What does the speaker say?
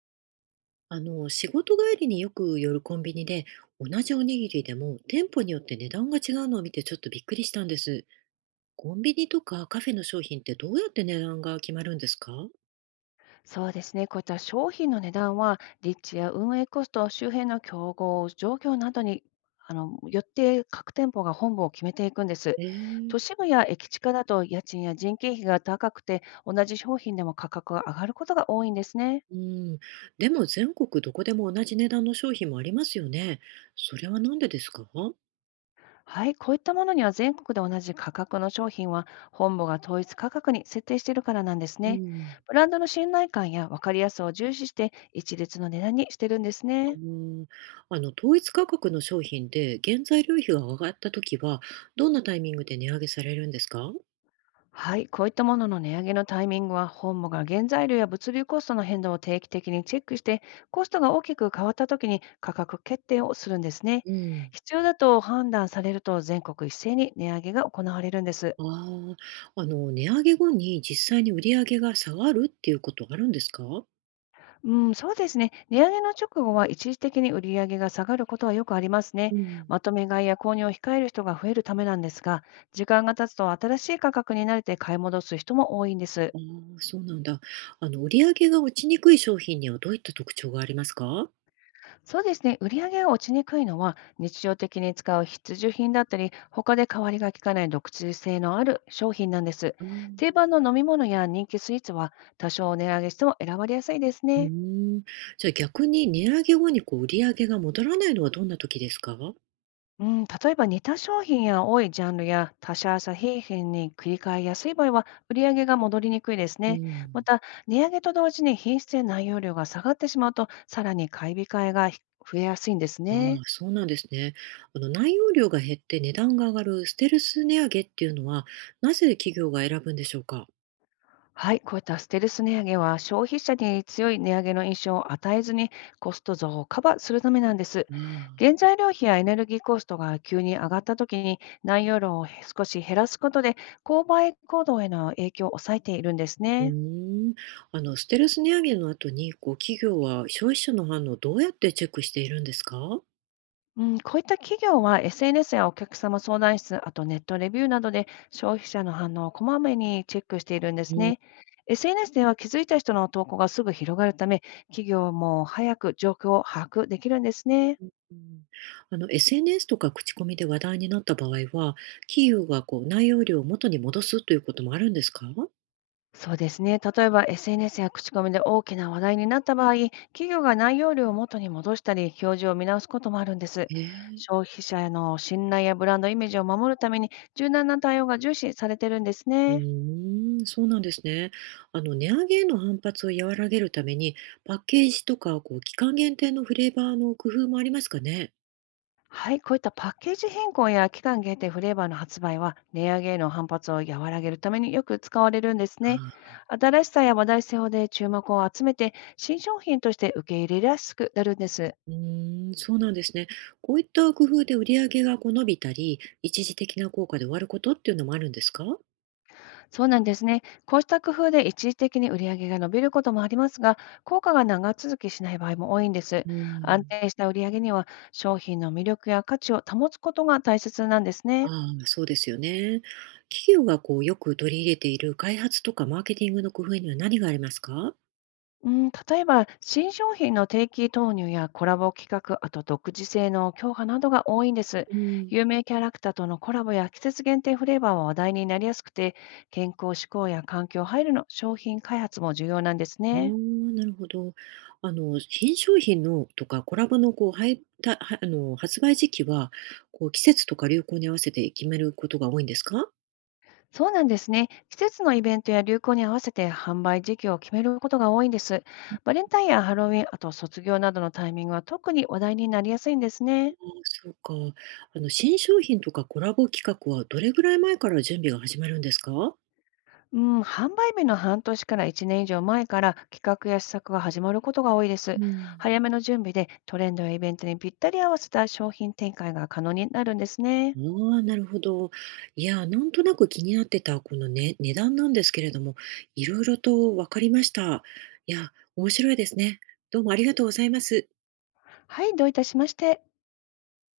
仕事帰りによく寄るコンビニで、同じおにぎりでも店舗によって値段が違うのを見てちょっとびっくりしたんです。コンビニとかカフェの商品ってどうやって値段が決まるんですか？そうですね。こういった商品の値段は、立地や運営コスト、周辺の競合、状況などによって各店舗が本部を決めていくんです。えー、都市部や駅地下だと家賃や人件費が高くて、同じ商品でも価格が上がることが多いんですね。うん。でも全国どこでも同じ値段の商品もありますよね。それはなんでですか？はい、こういったものには全国で同じ価格の商品は本部が統一価格に設定しているからなんですうね。ん、ブランドの信頼感や分かりやすさを重視して一律の値段にしてるんですあね。の、統一価格の商品で原材料費が上がった時は、どんなタイミングで値上げされるんですか？はい、こういったものの値上げのタイミングは、本部が原材料や物流コストの変動を定期的にチェックして、コストが大きく変わったときに価格決定をするんですね。うん。必要だと判断されると、全国一斉に値上げが行われるんです。ああ、値上げ後に実際に売り上げが下がるっていうことあるんですか？うん、そうですね。値上げの直後は一時的に売り上げが下がることはよくありますうね。ん。まとめ買いや購入を控える人が増えるためなんですが、時間が経つと新しい価格に慣れて買い戻す人も多いんです。ああ、そうなんだ。売り上げが落ちにくい商品にはどういった特徴がありますか？そうですね。売り上げが落ちにくいのは、日常的に使う必需品だったり、他で代わりがきかない独自性のある商品なんです。あん。定番の飲み物や人気スイーツは、多少値上げしても選ばれやすいですうーね。ん。じゃあ逆に値上げ後にこう売り上げが戻らないのはどんな時ですか？うん、例えば似た商品や多いジャンルや他社製品に繰り替えやすい場合は、売り上げが戻りにくいですうね。まん。た、値上げと同時に品質や内容量が下がってしまうと、さらに買い控えが増えやすいんですああ、ね。そうなんですね。内容量が減って値段が上がるステルス値上げっていうのは、なぜ企業が選ぶんでしょうか？はい、こういったステルス値上げは消費者に強い値上げの印象を与えずにコスト増をカバーするためなんです。ああ。原材料費やエネルギーコストが急に上がった時に、内容量を少し減らすことで購買行動への影響を抑えているんですうね。ーん、ステルス値上げの後に、こう、企業は消費者の反応をどうやってチェックしているんですか？うん、こういった企業は SNS やお客様相談室、あとネットレビューなどで消費者の反応をこまめにチェックしているんでうすん、ね。SNS では気づいた人の投稿がすぐ広がるため、企業も早く状況を把握できるんですね。ん、SNS とか口コミで話題になった場合は、企業がこう、内容量を元に戻すということもあるんですか？そうですね。例えば SNS や口コミで大きな話題になった場合、企業が内容量を元に戻したり、表示を見直すこともあるんです。えー。消費者への信頼やブランドイメージを守るために、柔軟な対応が重視されてるんですうね。ーん、そうなんですね。あの、値上げへの反発を和らげるために、パッケージとか、こう、期間限定のフレーバーの工夫もありますかね。はい、こういったパッケージ変更や期間限定フレーバーの発売は、値上げへの反発を和らげるためによく使われるんですね。新しさや話題性で注目を集めて、新商品として受け入れやすくなるんです。うーん、そうなんですね。こういった工夫で売り上げがこう伸びたり、一時的な効果で終わることっていうのもあるんですか？そうなんですね。こうした工夫で一時的に売り上げが伸びることもありますが、効果が長続きしない場合も多いんです。う安ん。定した売り上げには、商品の魅力や価値を保つことが大切なんですね。ああ、そうですよね。企業がこうよく取り入れている開発とかマーケティングの工夫には何がありますか？うん、例えば、新商品の定期投入やコラボ企画、あと独自性の強化などが多いんです。うん。有名キャラクターとのコラボや季節限定フレーバーは話題になりやすくて、健康志向や環境配慮の商品開発も重要なんですおね。ー、なるほど。新商品のとかコラボのこう配たはあの発売時期はこう季節とか流行に合わせて決めることが多いんですか？そうなんですね。季節のイベントや流行に合わせて販売時期を決めることが多いんです。バレンタインやハロウィン、あと卒業などのタイミングは特に話題になりやすいんですあね。あ、そうか。新商品とかコラボ企画はどれぐらい前から準備が始まるんですか？うん、販売日の半年から1年以上前から企画や施策が始まることが多いでうす。ん。早めの準備でトレンドやイベントにぴったり合わせた商品展開が可能になるんですね。ああ、なるほど。いや、なんとなく気になってたこのね値段なんですけれども、いろいろと分かりました。いや、面白いですね。どうもありがとうございます。はい、どういたしまして。